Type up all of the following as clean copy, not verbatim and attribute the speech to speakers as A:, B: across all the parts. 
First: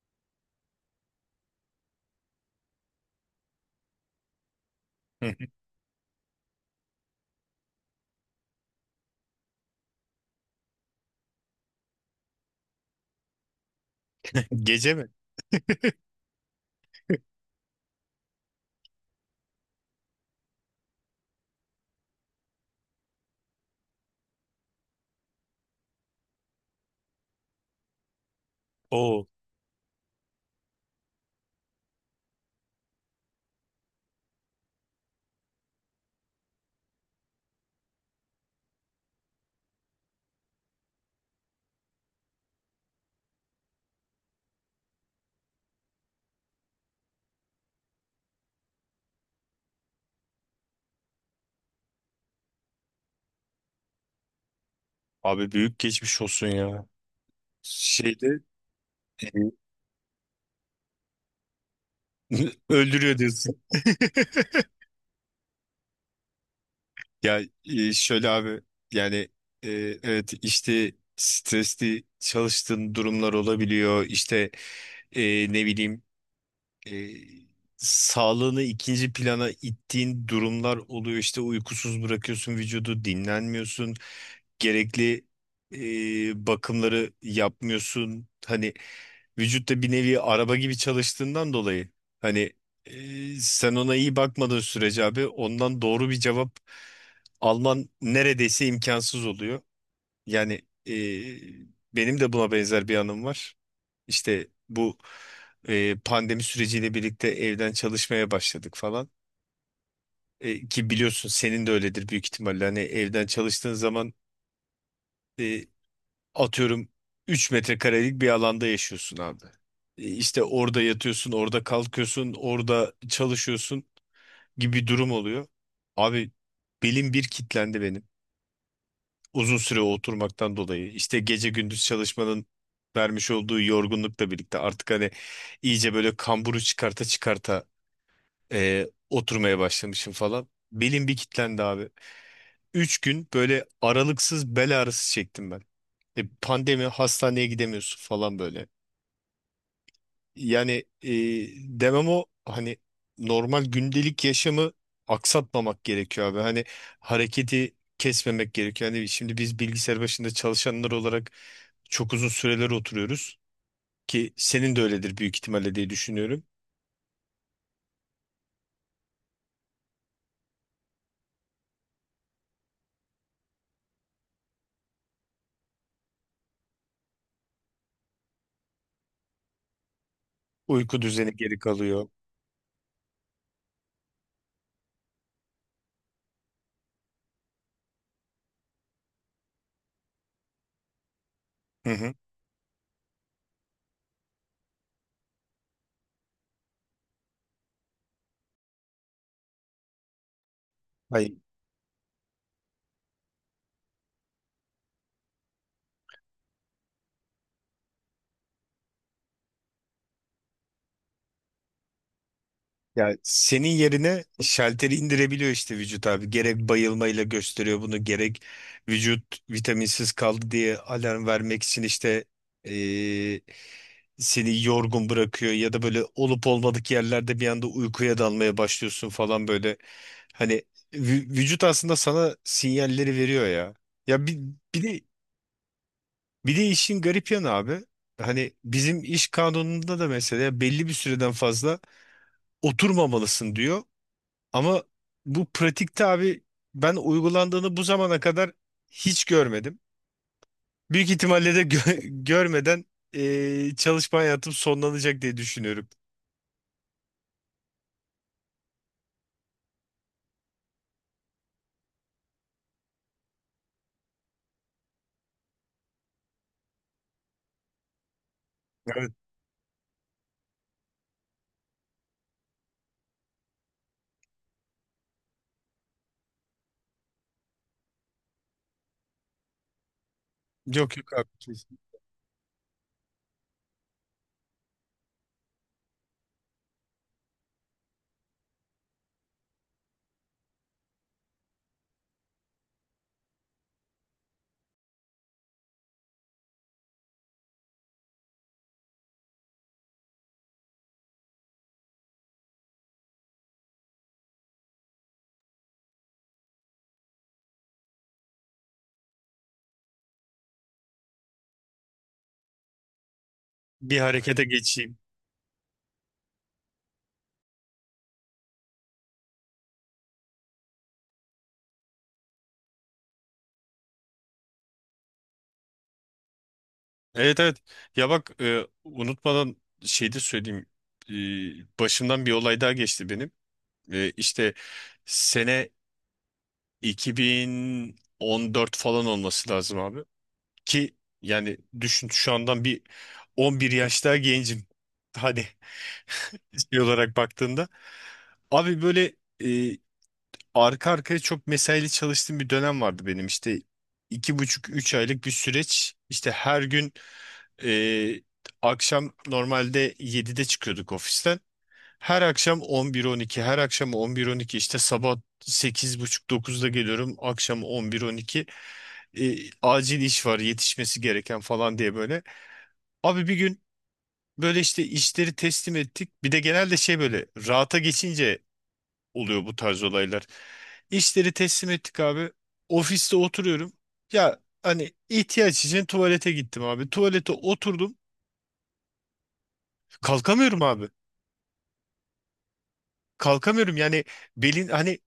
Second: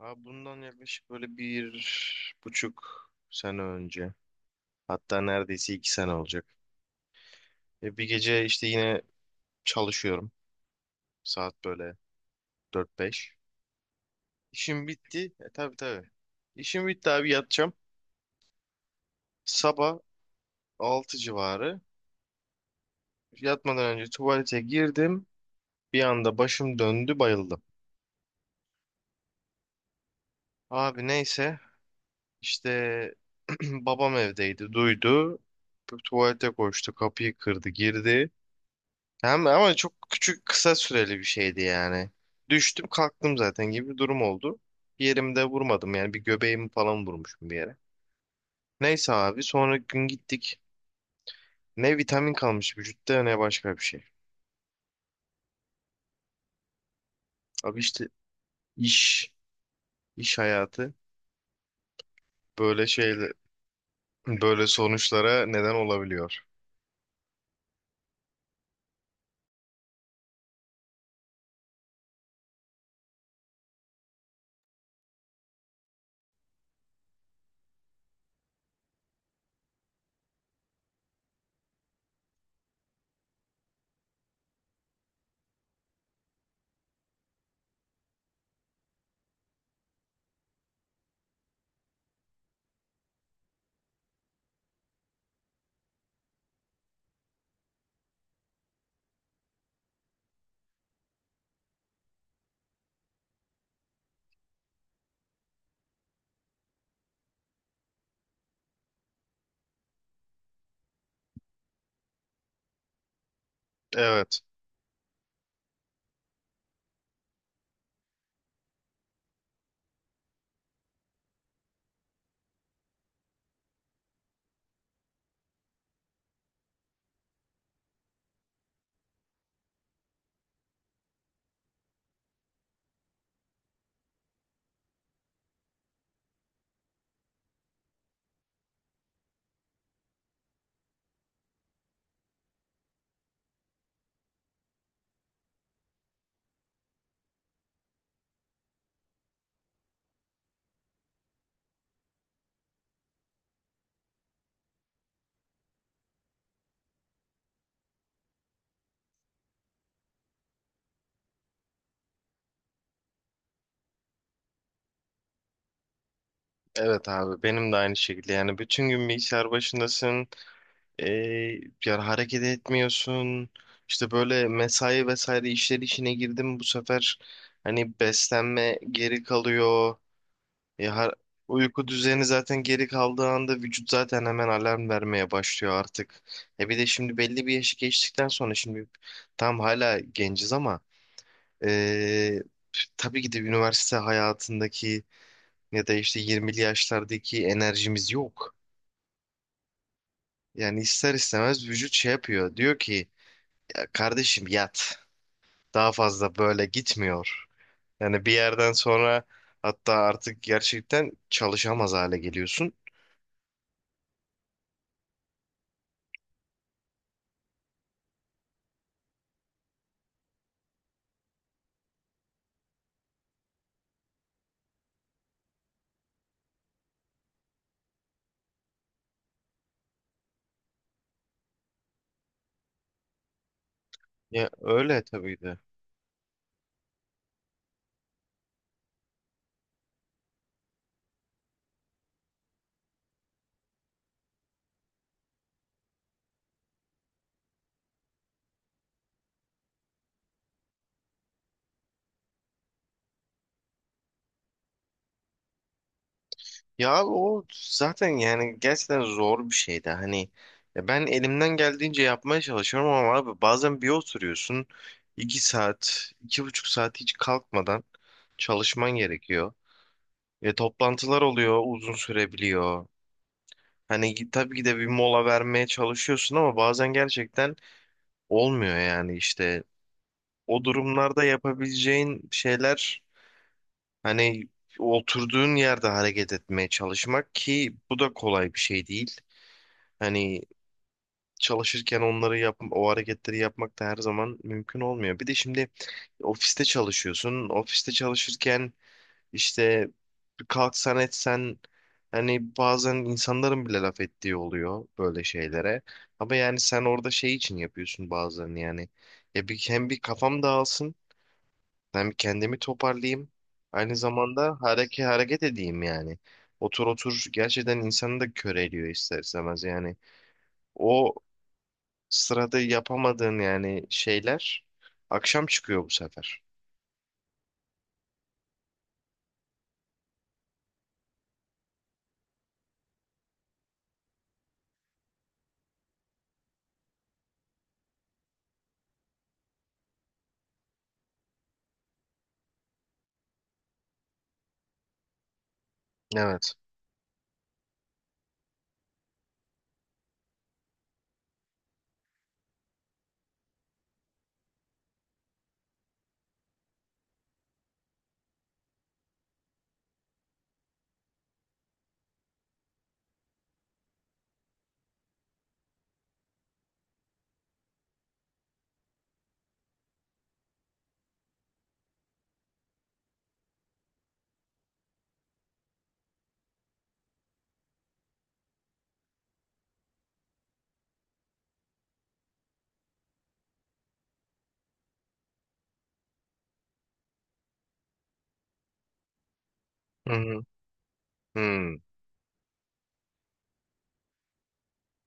A: Abi bundan yaklaşık böyle bir buçuk sene önce. Hatta neredeyse iki sene olacak. Bir gece işte yine çalışıyorum. Saat böyle dört beş. İşim
B: Gece mi?
A: bitti. Tabii, tabii. İşim bitti abi, yatacağım. Sabah 6 civarı. Yatmadan önce tuvalete girdim. Bir anda başım döndü, bayıldım.
B: Oo.
A: Abi neyse işte babam evdeydi, duydu. Tuvalete koştu, kapıyı kırdı, girdi. Hem ama çok küçük, kısa süreli bir şeydi yani. Düştüm kalktım zaten gibi bir durum oldu. Bir yerimde vurmadım yani, bir göbeğimi falan vurmuşum bir yere. Neyse abi sonra gün gittik. Ne vitamin kalmış vücutta, ne başka bir şey.
B: Abi büyük geçmiş olsun ya.
A: Abi işte
B: Şeyde e,
A: iş, iş hayatı böyle
B: öldürüyor
A: şeyle
B: diyorsun.
A: böyle sonuçlara neden olabiliyor.
B: Şöyle abi, yani e, evet işte stresli çalıştığın durumlar olabiliyor. İşte, ne bileyim, e, sağlığını ikinci plana ittiğin durumlar oluyor. İşte uykusuz bırakıyorsun vücudu, dinlenmiyorsun, gerekli bakımları yapmıyorsun. Hani vücutta bir nevi araba gibi çalıştığından dolayı, hani sen ona iyi bakmadığın sürece abi, ondan doğru bir cevap alman neredeyse imkansız oluyor. Yani e, benim de buna benzer bir anım var. İşte bu pandemi süreciyle birlikte evden çalışmaya başladık falan. Ki biliyorsun, senin de öyledir büyük ihtimalle. Hani evden çalıştığın zaman,
A: Evet.
B: e, atıyorum, 3 metrekarelik bir alanda yaşıyorsun abi. İşte orada yatıyorsun, orada kalkıyorsun, orada çalışıyorsun gibi bir durum oluyor. Abi belim bir kitlendi benim. Uzun süre oturmaktan dolayı. İşte gece gündüz çalışmanın vermiş olduğu yorgunlukla birlikte artık hani iyice böyle kamburu çıkarta çıkarta oturmaya başlamışım falan. Belim bir kilitlendi abi. Üç gün böyle aralıksız bel ağrısı çektim ben. Pandemi, hastaneye gidemiyorsun falan böyle. Yani demem o, hani normal gündelik yaşamı aksatmamak gerekiyor abi. Hani hareketi kesmemek gerekiyor. Hani şimdi biz bilgisayar başında çalışanlar olarak çok uzun süreler oturuyoruz, ki senin de öyledir büyük ihtimalle diye düşünüyorum.
A: Evet abi, benim de aynı şekilde, yani bütün gün bilgisayar başındasın. E, Yani hareket etmiyorsun. İşte böyle mesai vesaire işleri içine girdim bu sefer, hani beslenme geri kalıyor. E,
B: Uyku
A: har-
B: düzeni geri
A: Uyku
B: kalıyor.
A: düzeni zaten geri kaldığı anda vücut zaten hemen alarm vermeye başlıyor artık. E bir de şimdi belli bir yaşı geçtikten sonra şimdi tam hala genciz ama
B: Hı hı.
A: e, tabii ki de üniversite hayatındaki ya da işte 20'li yaşlardaki enerjimiz yok. Yani ister
B: Ay,
A: istemez vücut şey yapıyor. Diyor ki kardeşim yat. Daha fazla böyle gitmiyor. Yani bir yerden sonra hatta artık gerçekten çalışamaz hale geliyorsun.
B: ya senin yerine şalteri indirebiliyor işte vücut abi. Gerek bayılmayla gösteriyor bunu, gerek vücut vitaminsiz kaldı diye alarm vermek için işte, eee, seni yorgun bırakıyor ya da böyle olup olmadık yerlerde bir anda uykuya dalmaya başlıyorsun falan böyle. Hani vücut aslında sana sinyalleri veriyor ya. Ya bir,
A: Ya
B: bir de,
A: öyle, tabii de.
B: bir de işin garip yanı abi. Hani bizim iş kanununda da mesela belli bir süreden fazla oturmamalısın diyor. Ama bu pratikte abi, ben uygulandığını bu zamana kadar hiç görmedim. Büyük ihtimalle de görmeden, çalışma hayatım sonlanacak diye düşünüyorum.
A: Ya o zaten yani gerçekten zor bir şeydi. Hani ya ben elimden geldiğince yapmaya çalışıyorum ama abi bazen bir oturuyorsun iki saat, iki buçuk saat hiç kalkmadan çalışman
B: Evet.
A: gerekiyor. Ve toplantılar oluyor, uzun sürebiliyor. Tabii ki de bir mola vermeye çalışıyorsun ama bazen gerçekten olmuyor yani, işte o
B: Yok yok
A: durumlarda
B: abi, kesin.
A: yapabileceğin şeyler hani oturduğun yerde hareket etmeye çalışmak, ki bu da kolay bir şey değil. Hani çalışırken onları yap, o hareketleri yapmak da her zaman mümkün olmuyor. Bir de şimdi ofiste çalışıyorsun. Ofiste çalışırken işte kalksan etsen, hani bazen insanların bile laf ettiği oluyor böyle şeylere. Ama yani sen orada şey için yapıyorsun bazen yani. Ya bir, hem bir kafam dağılsın, ben bir kendimi toparlayayım. Aynı
B: Bir harekete
A: zamanda
B: geçeyim.
A: hareket edeyim yani. Otur otur gerçekten insanı da köreliyor ister istemez yani. O sırada yapamadığın yani şeyler akşam çıkıyor bu sefer.
B: Evet, evet. Ya bak, unutmadan şey de söyleyeyim. E, başımdan bir olay daha geçti benim. İşte sene 2014 falan olması lazım abi. Ki yani düşün, şu andan bir 11 yaş daha gencim. Hani
A: Evet.
B: şey olarak baktığında. Abi böyle, e, arka arkaya çok mesaili çalıştığım bir dönem vardı benim. İşte 2,5-3 aylık bir süreç. İşte her gün e, akşam normalde 7'de çıkıyorduk ofisten. Her akşam 11-12, her akşam 11-12, işte sabah 8.30-9'da geliyorum, akşam 11-12, acil iş var yetişmesi gereken falan diye böyle. Abi bir gün böyle işte işleri teslim ettik. Bir de genelde şey, böyle rahata geçince oluyor bu tarz olaylar. İşleri teslim ettik abi. Ofiste oturuyorum. Ya hani, ihtiyaç için tuvalete gittim abi. Tuvalete oturdum.
A: Hı hı.
B: Kalkamıyorum abi.
A: Hı.
B: Kalkamıyorum. Yani belin, hani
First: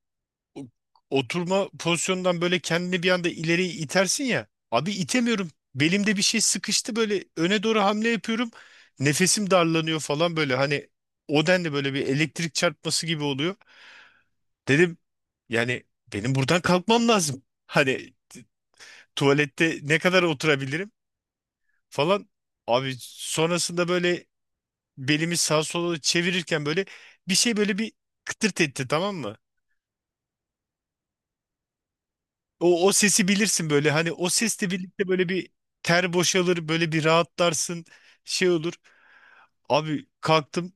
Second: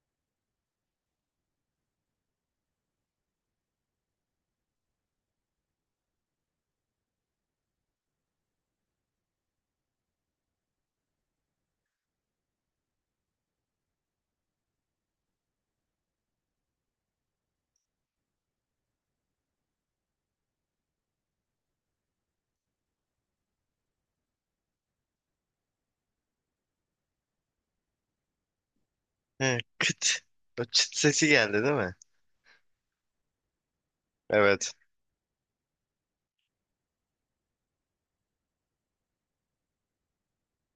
B: o- oturma pozisyonundan böyle kendini bir anda ileri itersin ya. Abi itemiyorum. Belimde bir şey sıkıştı, böyle öne doğru hamle yapıyorum. Nefesim darlanıyor falan böyle, hani o denli böyle bir elektrik çarpması gibi oluyor. Dedim yani benim buradan kalkmam lazım. Hani tuvalette ne kadar oturabilirim falan. Abi sonrasında böyle belimi sağa sola çevirirken böyle bir şey, böyle bir kıtırt etti, tamam mı?
A: He, kıt. O çıt sesi geldi değil mi?
B: O, o sesi bilirsin, böyle hani o sesle
A: Evet.
B: birlikte böyle bir ter boşalır, böyle bir rahatlarsın, şey olur. Abi kalktım,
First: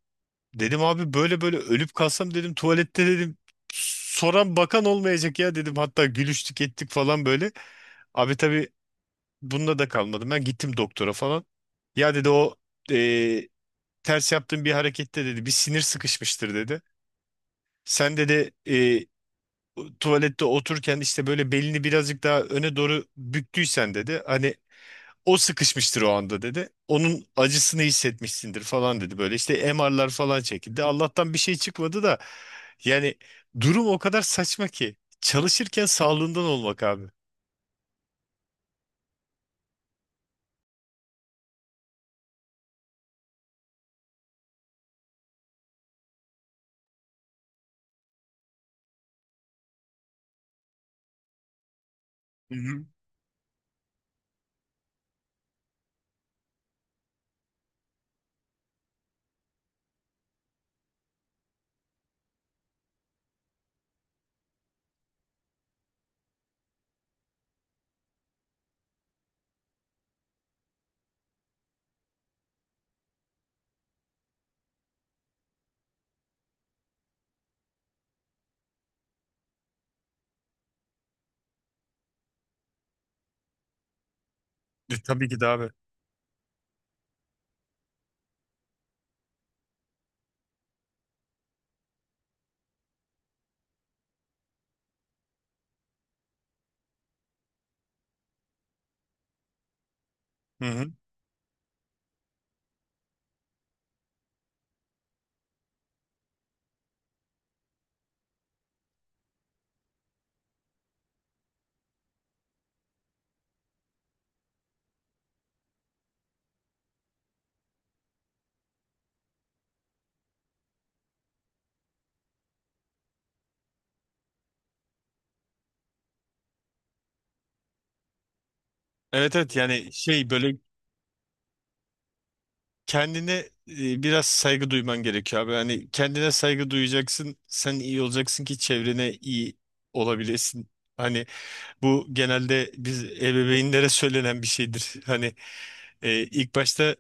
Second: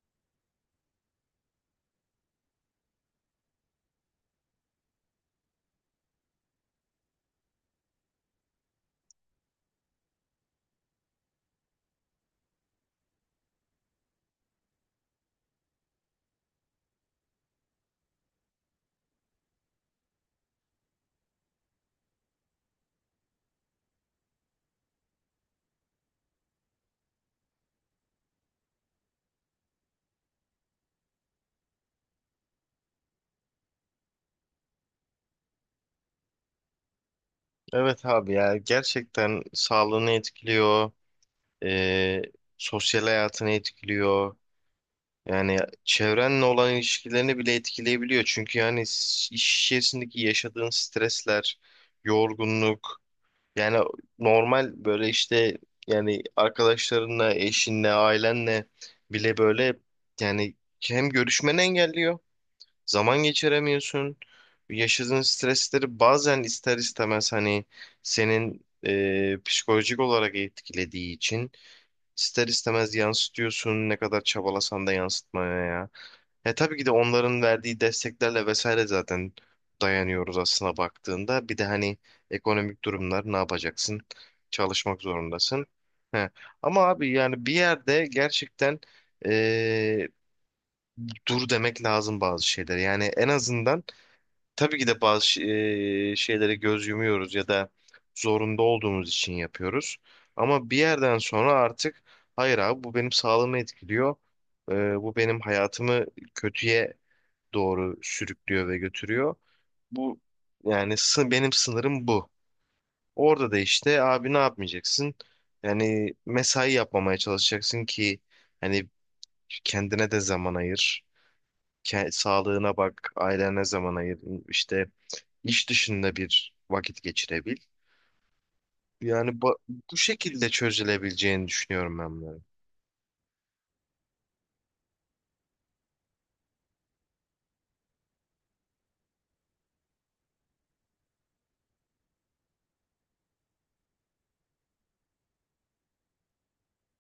B: dedim abi böyle böyle ölüp kalsam dedim tuvalette, dedim soran bakan olmayacak ya, dedim, hatta gülüştük ettik falan böyle. Abi tabii bununla da kalmadım, ben gittim doktora falan. Ya dedi, o eee, ters yaptığın bir harekette dedi bir sinir sıkışmıştır dedi. Sen dedi, tuvalette otururken işte böyle belini birazcık daha öne doğru büktüysen dedi. Hani o sıkışmıştır o anda dedi. Onun acısını hissetmişsindir falan dedi. Böyle işte MR'lar falan çekildi. Allah'tan bir şey çıkmadı da, yani durum o kadar saçma ki. Çalışırken sağlığından olmak abi.
A: Evet abi, ya gerçekten sağlığını etkiliyor. Ee, Sosyal hayatını etkiliyor. Yani çevrenle olan ilişkilerini bile etkileyebiliyor. Çünkü yani iş içerisindeki yaşadığın stresler, yorgunluk, yani normal böyle işte yani arkadaşlarınla, eşinle, ailenle bile böyle yani hem görüşmeni engelliyor, zaman geçiremiyorsun. Yaşadığın stresleri bazen ister istemez hani senin psikolojik olarak etkilediği için ister istemez yansıtıyorsun ne kadar çabalasan da yansıtmaya ya. E tabii ki de onların verdiği desteklerle vesaire zaten dayanıyoruz aslına baktığında. Bir de hani ekonomik durumlar, ne yapacaksın? Çalışmak
B: Tabii ki de
A: zorundasın.
B: abi.
A: He. Ama abi yani bir yerde gerçekten e, dur demek lazım bazı şeyler. Yani en azından tabii ki de şeylere göz yumuyoruz ya da zorunda olduğumuz için yapıyoruz.
B: Hı
A: Ama bir
B: hı.
A: yerden sonra artık hayır abi, bu benim sağlığımı etkiliyor. Eee, Bu benim hayatımı kötüye doğru sürüklüyor ve götürüyor. Bu yani benim sınırım bu. Orada da işte abi ne yapmayacaksın? Yani mesai yapmamaya çalışacaksın ki hani kendine de zaman ayır. Sağlığına bak, ailene zaman ayır. İşte İş dışında bir vakit geçirebil. Yani
B: Evet, evet, yani
A: bu
B: şey
A: şekilde
B: böyle,
A: çözülebileceğini düşünüyorum ben bunların.
B: kendine biraz saygı duyman gerekiyor abi. Hani kendine saygı duyacaksın. Sen iyi olacaksın ki çevrene iyi olabilesin. Hani bu genelde biz ebeveynlere söylenen bir şeydir. Hani ilk başta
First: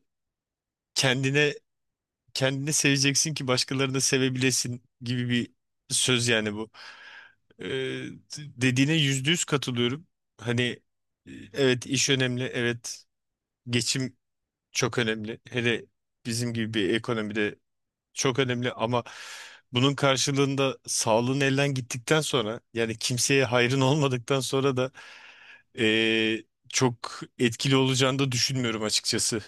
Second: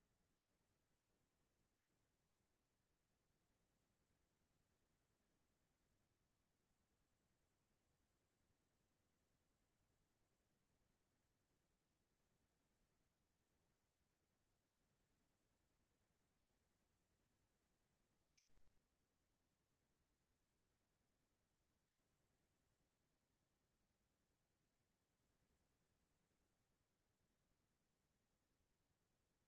B: kendine, kendini seveceksin ki başkalarını da sevebilesin gibi bir söz yani bu. Ee, Dediğine %100 katılıyorum. Hani evet iş önemli, evet geçim çok önemli. Hele bizim gibi bir ekonomide çok önemli, ama bunun karşılığında sağlığın elden gittikten sonra, yani kimseye hayrın olmadıktan sonra da e, çok etkili olacağını da düşünmüyorum açıkçası.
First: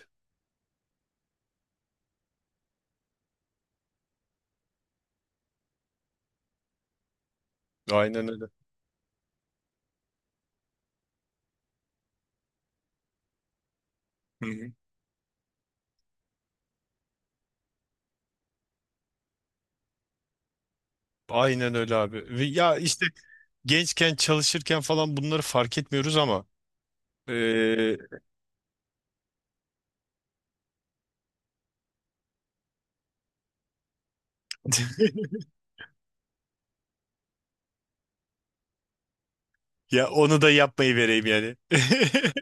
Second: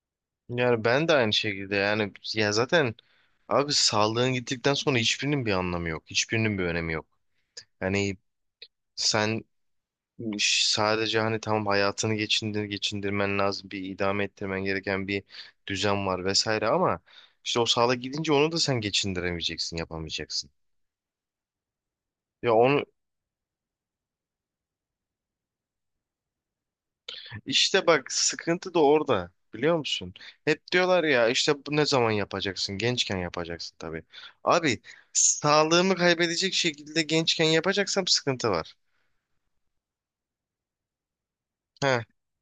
A: Yani ben de aynı şekilde yani, ya zaten abi sağlığın gittikten sonra hiçbirinin bir anlamı yok. Hiçbirinin bir önemi yok. Yani
B: Aynen öyle.
A: sen sadece hani tamam, hayatını geçindir, geçindirmen lazım. Bir idame ettirmen gereken bir düzen var vesaire ama işte o sağlık gidince onu da sen geçindiremeyeceksin, yapamayacaksın.
B: Aynen öyle abi. Ve
A: Ya
B: ya
A: onu.
B: işte gençken çalışırken falan bunları fark etmiyoruz ama
A: İşte
B: eee,
A: bak, sıkıntı da orada biliyor musun? Hep diyorlar ya işte, bu ne zaman yapacaksın? Gençken yapacaksın tabii. Abi sağlığımı kaybedecek şekilde gençken yapacaksam sıkıntı var.
B: ya onu da yapmayı vereyim yani.
A: He.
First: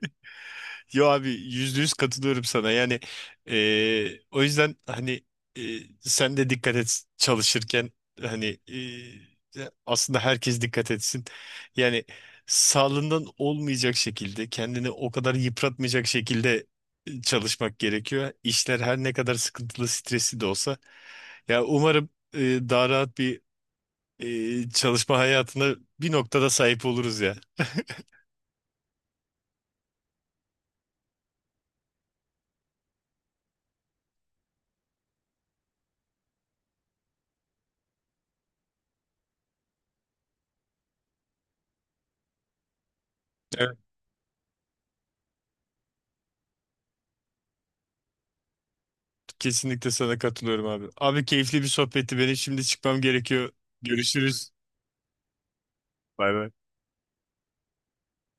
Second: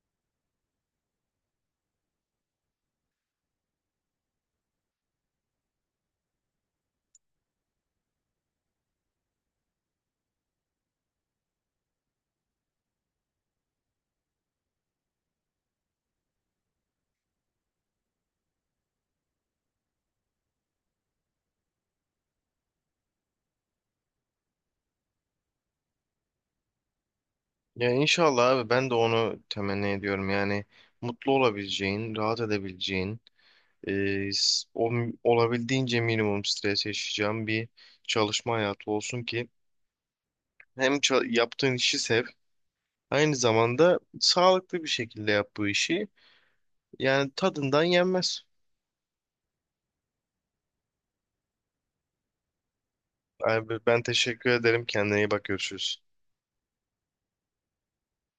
B: Yo abi, %100 katılıyorum sana. Yani o yüzden hani, sen de dikkat et çalışırken, hani aslında herkes dikkat etsin. Yani sağlığından olmayacak şekilde, kendini o kadar yıpratmayacak şekilde çalışmak gerekiyor. İşler her ne kadar sıkıntılı, stresli de olsa. Ya umarım daha rahat bir, çalışma hayatına bir noktada sahip oluruz ya.
A: Ya inşallah abi, ben de onu temenni ediyorum. Yani mutlu olabileceğin, rahat edebileceğin, e, s- o, olabildiğince minimum stres yaşayacağın bir çalışma hayatı olsun ki hem yaptığın işi sev, aynı zamanda sağlıklı bir şekilde yap bu işi. Yani tadından yenmez.
B: Kesinlikle sana katılıyorum abi. Abi keyifli bir sohbetti. Benim şimdi çıkmam gerekiyor.
A: Abi ben teşekkür
B: Görüşürüz.
A: ederim. Kendine iyi bak, görüşürüz.
B: Bay bay.